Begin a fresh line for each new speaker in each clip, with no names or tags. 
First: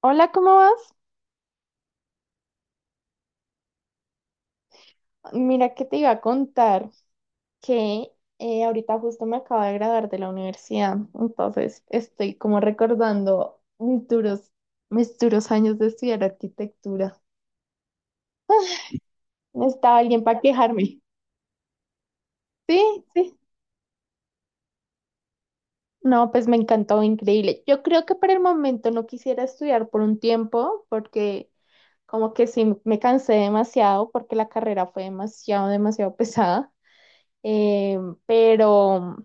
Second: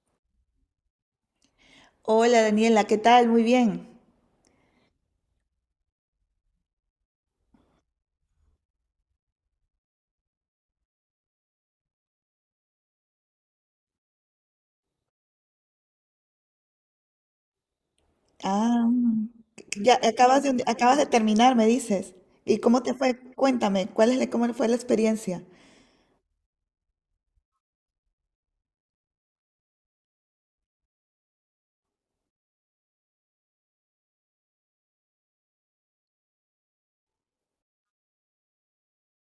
Hola, ¿cómo vas?
Hola Daniela, ¿qué tal? Muy bien.
Mira que te iba a contar que ahorita justo me acabo de graduar de la universidad, entonces estoy como recordando mis duros años de estudiar arquitectura.
Ah, ya
¿Estaba alguien para
acabas
quejarme?
de terminar, me dices. ¿Y cómo te
Sí,
fue?
sí.
Cuéntame, ¿cuál es la- cómo fue la experiencia?
No, pues me encantó, increíble. Yo creo que por el momento no quisiera estudiar por un tiempo porque como que sí me cansé demasiado porque la carrera fue demasiado, demasiado pesada, eh, pero...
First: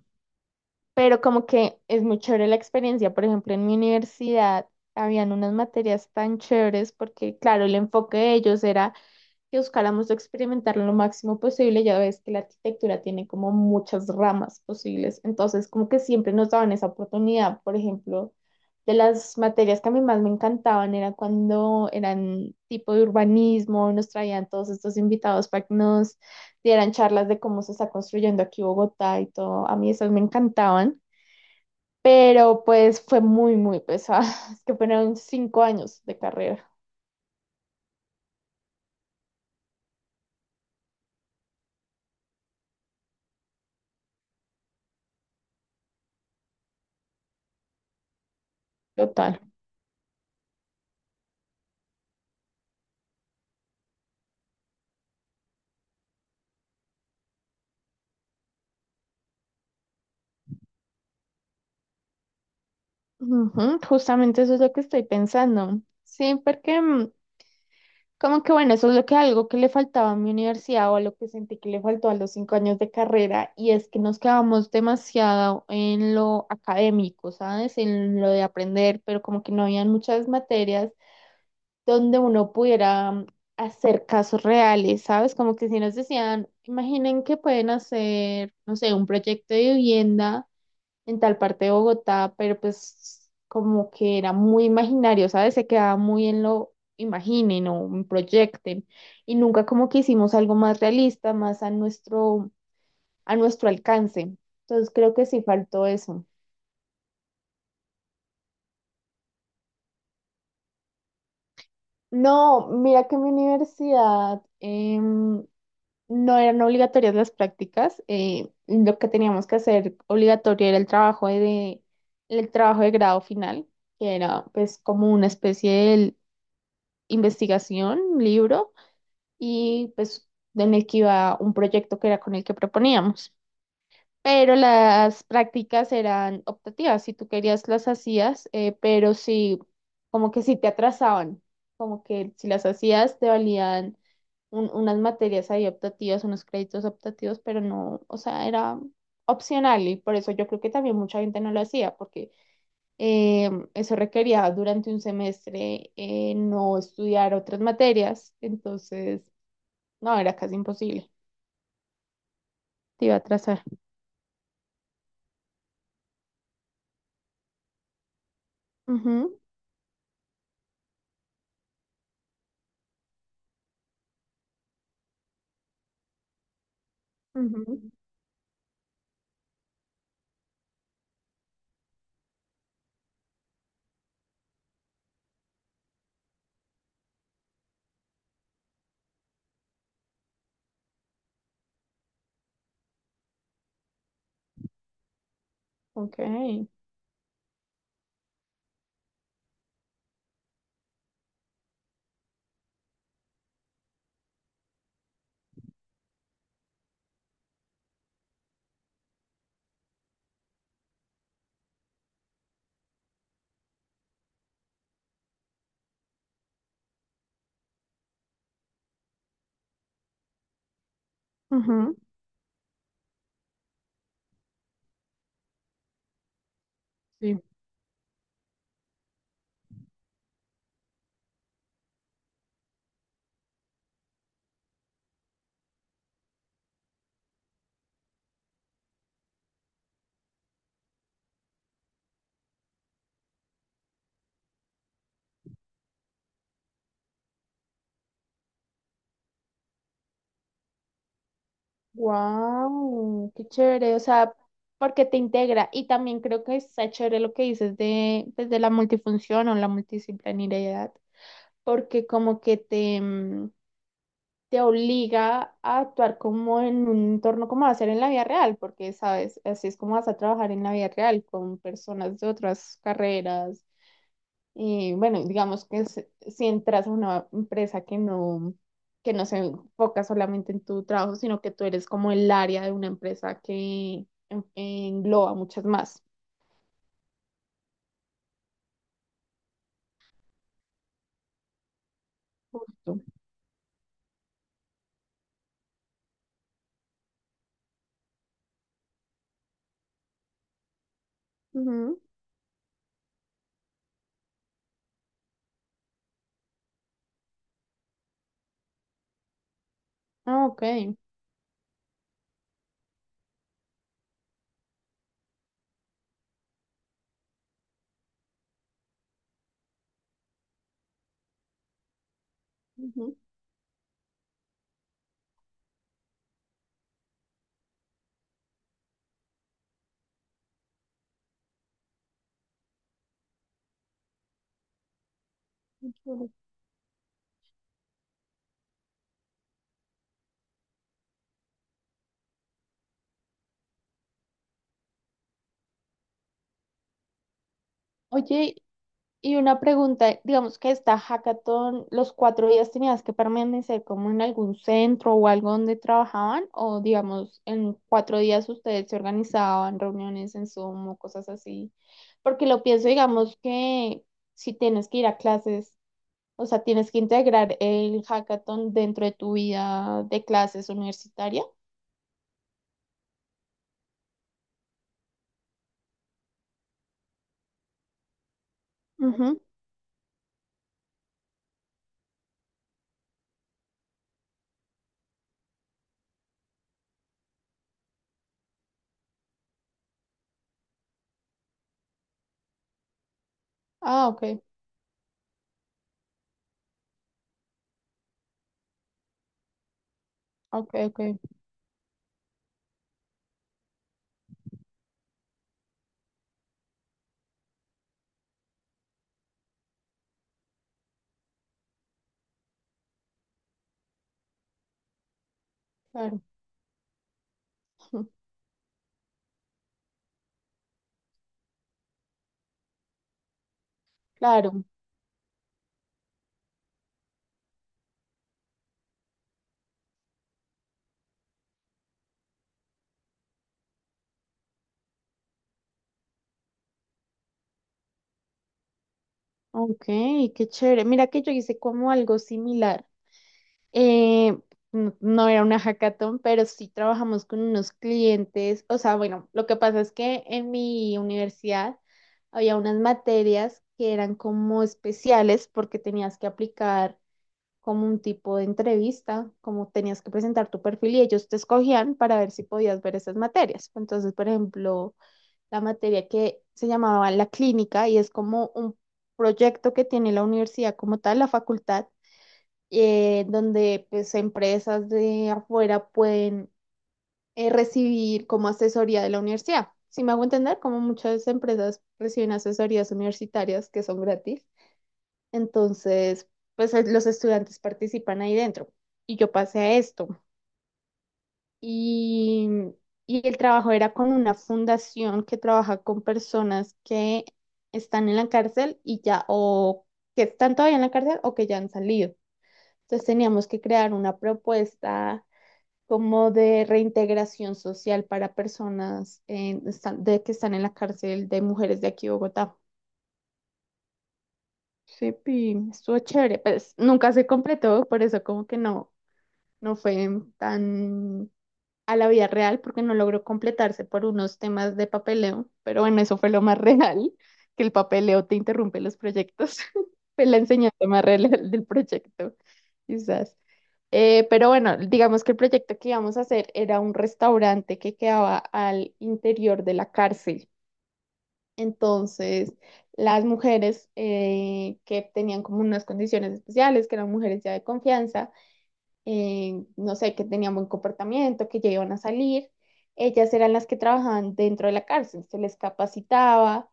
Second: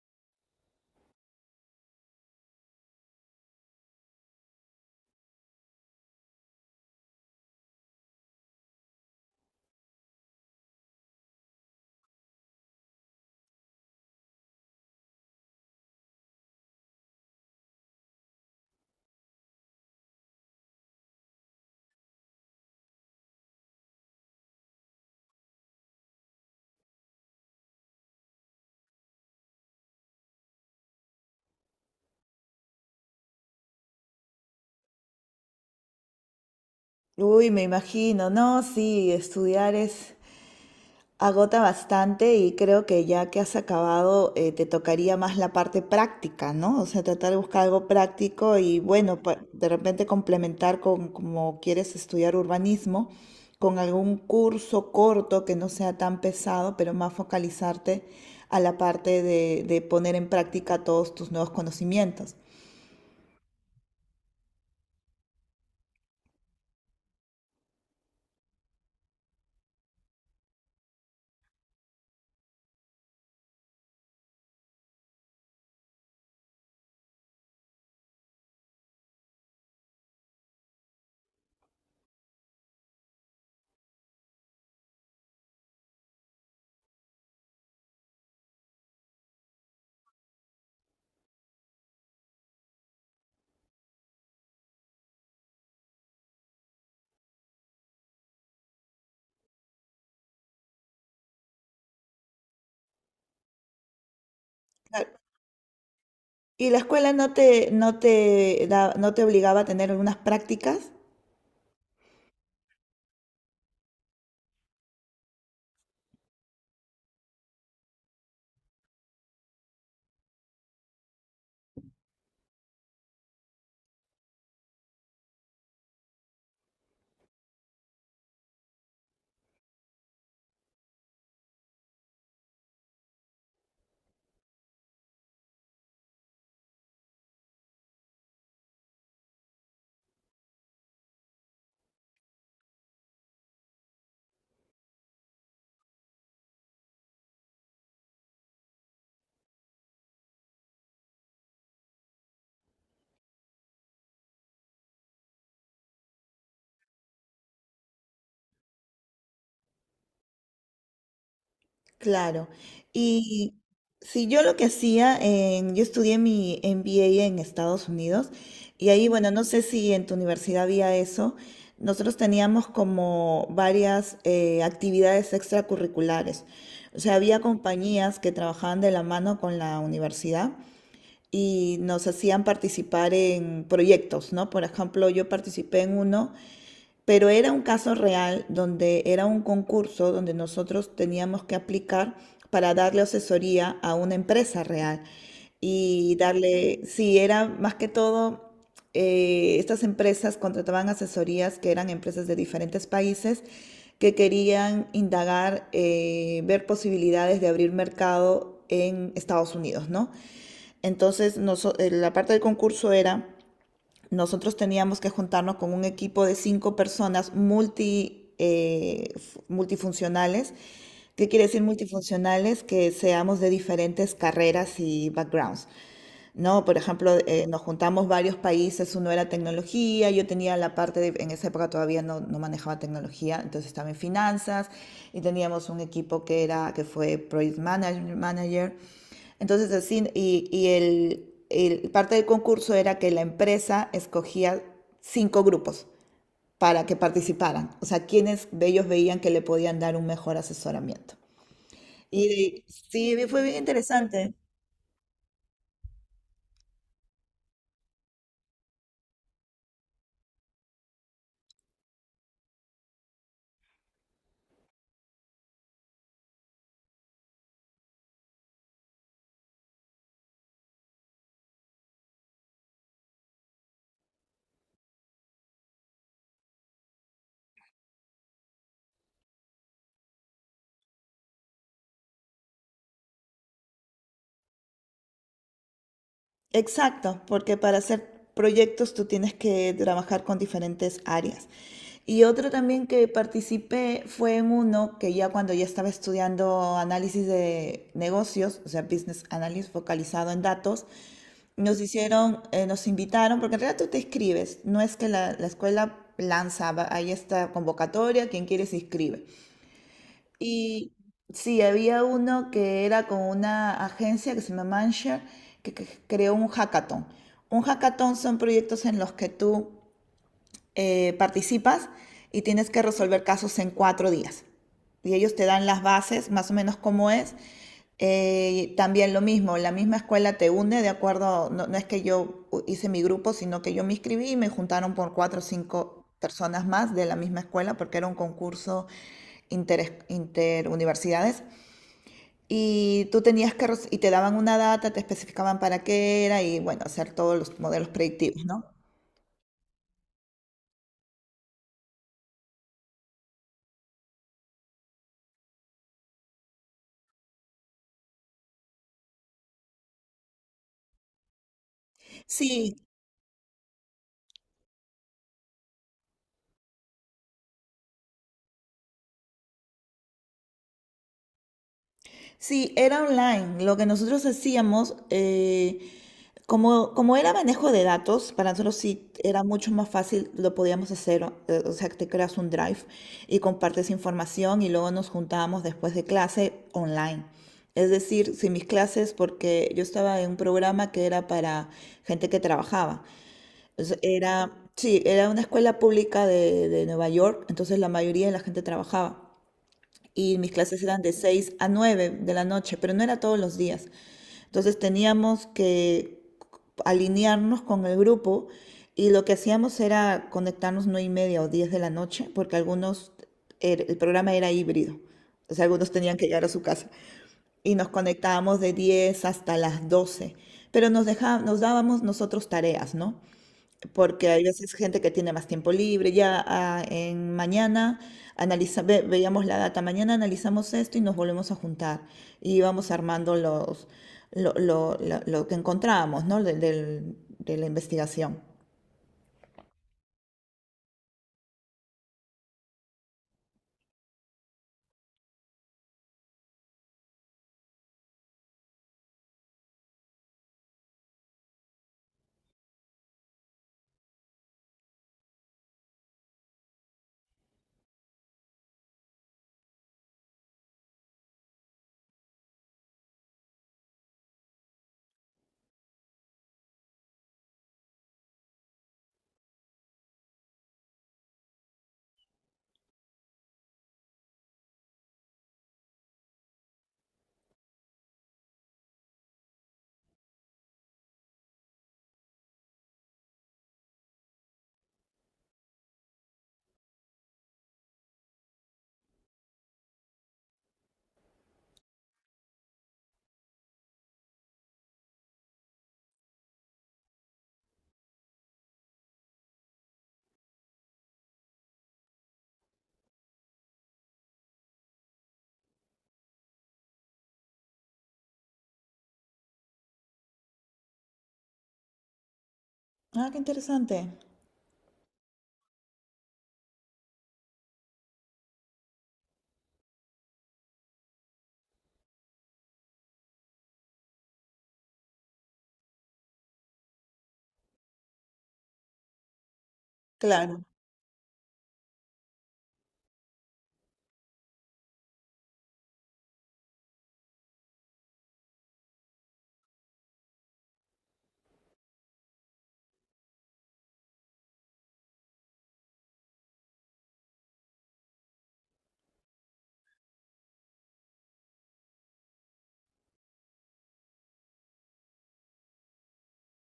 pero como que es muy chévere la experiencia. Por ejemplo, en mi universidad habían unas materias tan chéveres porque, claro, el enfoque de ellos era que buscáramos experimentar lo máximo posible. Ya ves que la arquitectura tiene como muchas ramas posibles, entonces como que siempre nos daban esa oportunidad. Por ejemplo, de las materias que a mí más me encantaban era cuando eran tipo de urbanismo, nos traían todos estos invitados para que nos dieran charlas de cómo se está construyendo aquí Bogotá y todo. A mí esas me encantaban, pero pues fue muy, muy pesada. Es que fueron 5 años de carrera
Uy, me imagino, no, sí, estudiar es, agota bastante y creo que ya que has acabado, te tocaría más la parte práctica, ¿no? O sea, tratar de buscar algo práctico y bueno, pa-
total.
de repente complementar con como quieres estudiar urbanismo, con algún curso corto que no sea tan pesado, pero más focalizarte a la parte de poner en práctica todos tus nuevos conocimientos.
Ujú, justamente eso es lo que estoy pensando. Sí, porque como que bueno, eso es lo que algo que le faltaba a mi universidad o a lo que sentí que le faltó a los 5 años de carrera y es que nos quedamos demasiado en lo académico, ¿sabes? En lo de aprender, pero como que no habían muchas materias donde uno pudiera hacer casos reales, ¿sabes? Como que si nos decían, imaginen que pueden hacer, no sé, un proyecto de vivienda en tal parte de Bogotá, pero pues como que era muy imaginario, ¿sabes? Se quedaba muy en lo imaginen o proyecten y nunca como que hicimos algo más realista, más a nuestro alcance. Entonces creo
Claro.
que sí faltó eso.
¿Y la escuela no te, no te da- no te obligaba a tener algunas prácticas?
No, mira que mi universidad, no eran obligatorias las prácticas, lo que teníamos que hacer obligatorio era el trabajo de grado final, que era pues como una especie de investigación, un libro, y pues en el que iba un proyecto que era con el que proponíamos, pero las prácticas eran optativas, si tú querías las hacías, pero sí, como que sí te atrasaban, como que si las hacías te valían unas materias ahí optativas, unos créditos optativos, pero no, o sea, era opcional y por eso yo creo que también mucha gente no lo hacía, porque eso requería durante un semestre no estudiar otras materias, entonces, no, era casi imposible,
Claro.
te iba a
Y
atrasar.
si yo lo que hacía, en- yo estudié mi MBA en Estados Unidos y ahí, bueno,
Ujú,
no sé si en tu universidad había eso. Nosotros teníamos como varias actividades extracurriculares. O sea, había
ujú,
compañías que trabajaban de la mano con la universidad y nos hacían participar en proyectos, ¿no? Por ejemplo, yo participé en uno pero era un caso real donde era un concurso donde nosotros teníamos que aplicar para darle asesoría a una empresa real y
ok.
darle, sí, era más que todo, estas empresas contrataban asesorías que eran empresas de diferentes países que querían indagar, ver posibilidades de abrir mercado en Estados Unidos, ¿no? Entonces, noso- la parte del concurso era nosotros teníamos que juntarnos con un equipo de cinco personas multi, multifuncionales. ¿Qué quiere decir
Ujú,
multifuncionales? Que seamos de diferentes carreras y backgrounds, ¿no? Por ejemplo,
sí.
nos juntamos varios países, uno era tecnología, yo tenía la parte de, en esa época todavía no, no manejaba tecnología, entonces estaba en finanzas y teníamos un equipo que era, que fue project manage- manager entonces, así, y parte del concurso era que la empresa escogía cinco grupos para que participaran, o sea, quienes de ellos veían que le podían dar un mejor asesoramiento. Y sí,
Wow,
fue
qué
bien
chévere, o
interesante.
sea, porque te integra y también creo que está chévere lo que dices de, pues, de la multifunción o la multidisciplinariedad, porque como que te, te obliga a actuar como en un entorno como va a ser en la vida real, porque sabes, así es como vas a trabajar en la vida real con personas de otras carreras. Y bueno, digamos que si entras a una empresa que no se enfoca solamente en tu trabajo, sino que tú eres como el área de una empresa que engloba muchas más.
Exacto, porque para hacer proyectos tú tienes que trabajar con diferentes áreas. Y otro también
Justo.
que participé fue en uno que ya cuando ya estaba estudiando análisis de negocios, o sea, business analysis focalizado en datos, nos
Ujú.
hicieron, nos invitaron, porque en realidad tú te escribes, no es que la escuela lanza, va- hay esta convocatoria, quien quiere se inscribe.
Ah, ok.
Y sí, había uno que era con una agencia que se llama Manshare, que creó un hackathon. Un hackathon son proyectos en los que tú participas y tienes que
Ujú.
resolver casos en cuatro días. Y ellos te dan las bases, más o menos cómo es. También lo mismo, la misma escuela te une de acuerdo, no, no es que yo hice mi grupo, sino que yo me inscribí y me juntaron por cuatro o cinco
Ujú.
personas más de la misma escuela porque era un concurso inter, interuniversidades. Y tú tenías que, y te daban una data, te especificaban para qué era y bueno, hacer todos los modelos predictivos,
Oye,
¿no?
y una pregunta, digamos que esta hackathon, los 4 días tenías que permanecer como en algún centro o algo donde trabajaban, o digamos, en 4 días ustedes se organizaban reuniones en Zoom o cosas así. Porque lo
Sí,
pienso, digamos que si tienes que ir a clases, o sea, tienes que integrar el hackathon dentro de tu vida de clases universitaria.
sí, era online. Lo que nosotros hacíamos, como, como era manejo de datos, para nosotros sí
Ujú.
era mucho más fácil, lo podíamos hacer, o sea, que te creas un drive y compartes información y luego nos juntábamos después de clase online. Es decir, si mis clases, porque yo estaba en un programa que era para gente que trabajaba. Entonces,
Ah, ok,
era, sí, era una escuela pública de Nueva York, entonces la mayoría de la gente trabajaba y mis
ok,
clases
ok,
eran de 6 a 9 de la noche, pero no era todos los días. Entonces teníamos que alinearnos con el grupo y lo que hacíamos era conectarnos 9 y media o 10 de la noche, porque algunos, el programa era híbrido, o sea, algunos tenían
claro,
que llegar a su casa y nos conectábamos de 10 hasta las doce, pero nos dejábamos, nos dábamos nosotros tareas, ¿no? Porque hay
claro,
veces gente que tiene más tiempo libre, ya ah, en mañana analiza, ve- veíamos la data, mañana analizamos esto y nos volvemos a juntar y vamos armando los, lo que encontramos, ¿no? De la investigación.
ok, qué chévere. Mira que yo hice como algo similar. Eh, no, no era una hackathon, pero sí trabajamos con unos clientes. O sea, bueno, lo que pasa es que en mi universidad había unas materias que eran como especiales porque tenías que aplicar como un tipo de entrevista, como tenías que presentar tu perfil y ellos te escogían para ver si podías ver esas materias. Entonces, por ejemplo, la materia que se llamaba la clínica y es como un proyecto que tiene la universidad como tal, la facultad, donde pues empresas de afuera pueden recibir como asesoría de la universidad. Si me hago entender, como muchas empresas reciben asesorías universitarias que son gratis, entonces pues los estudiantes participan ahí dentro. Y yo pasé a esto. Y, y el trabajo era con una fundación que trabaja con personas que están en la cárcel y ya, o que están todavía en la cárcel o que ya han salido. Entonces teníamos que crear una propuesta como de reintegración social para personas de que están en la cárcel de mujeres de aquí de Bogotá.
Ah, qué interesante.
Sí, estuvo chévere, pues nunca se completó, por eso como que no, no fue tan a la vida real, porque no logró completarse por unos temas de papeleo, pero bueno, eso fue lo más real, que el papeleo te interrumpe los proyectos, fue la
Claro.
enseñanza más real del proyecto, quizás. Pero bueno, digamos que el proyecto que íbamos a hacer era un restaurante que quedaba al interior de la cárcel. Entonces, las mujeres que tenían como unas condiciones especiales, que eran mujeres ya de confianza, no sé, que tenían buen comportamiento, que ya iban a salir. Ellas eran las que trabajaban dentro de la cárcel, se les capacitaba,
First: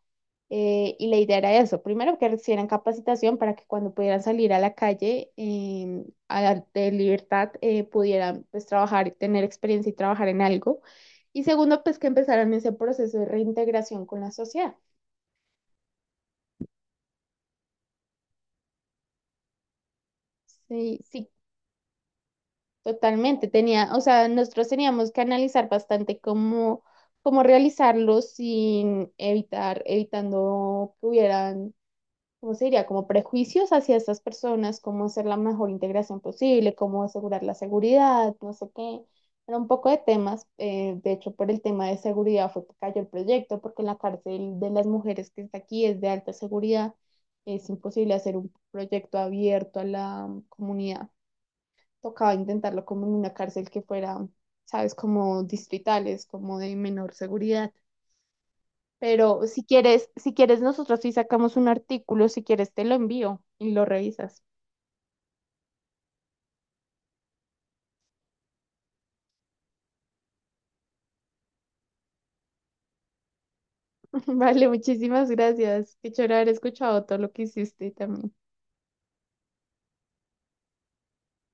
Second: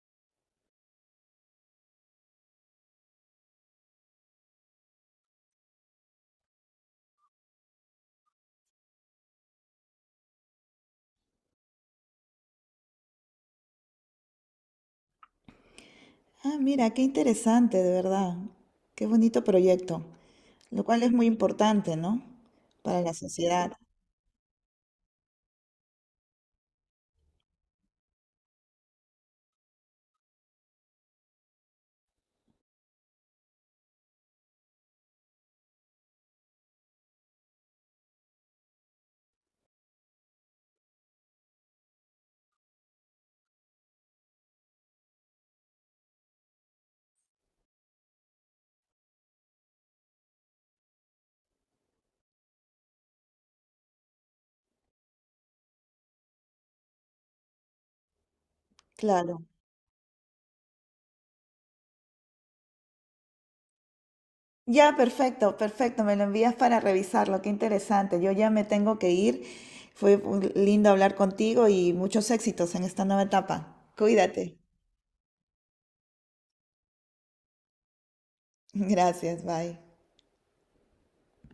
y la idea era eso, primero que recibieran capacitación para que cuando pudieran salir a la calle de libertad pudieran pues trabajar, tener experiencia y trabajar en algo. Y segundo, pues que empezaran ese proceso de reintegración con la sociedad.
Ah, mira, qué interesante, de verdad. Qué bonito proyecto, lo
Sí,
cual es muy
sí.
importante, ¿no? Para la
Totalmente,
sociedad.
tenía, o sea, nosotros teníamos que analizar bastante cómo, cómo realizarlo sin evitar, evitando que hubieran, ¿cómo se diría? Como prejuicios hacia estas personas, cómo hacer la mejor integración posible, cómo asegurar la seguridad, no sé qué. Era un poco de temas, de hecho, por el tema de seguridad fue que cayó el proyecto, porque la cárcel de las mujeres que está aquí es de alta seguridad, es imposible hacer un proyecto abierto a la comunidad, tocaba intentarlo como en una cárcel que fuera, sabes, como distritales, como de menor seguridad.
Claro.
Pero si quieres, si quieres, nosotros sí sacamos un artículo, si quieres te lo envío y lo revisas.
Ya, perfecto, perfecto. Me lo envías para revisarlo. Qué interesante. Yo ya me tengo que ir. Fue un- lindo hablar contigo y muchos éxitos en esta nueva etapa. Cuídate.
Vale, muchísimas gracias. Qué chévere haber escuchado todo lo que hiciste también.
Gracias, bye.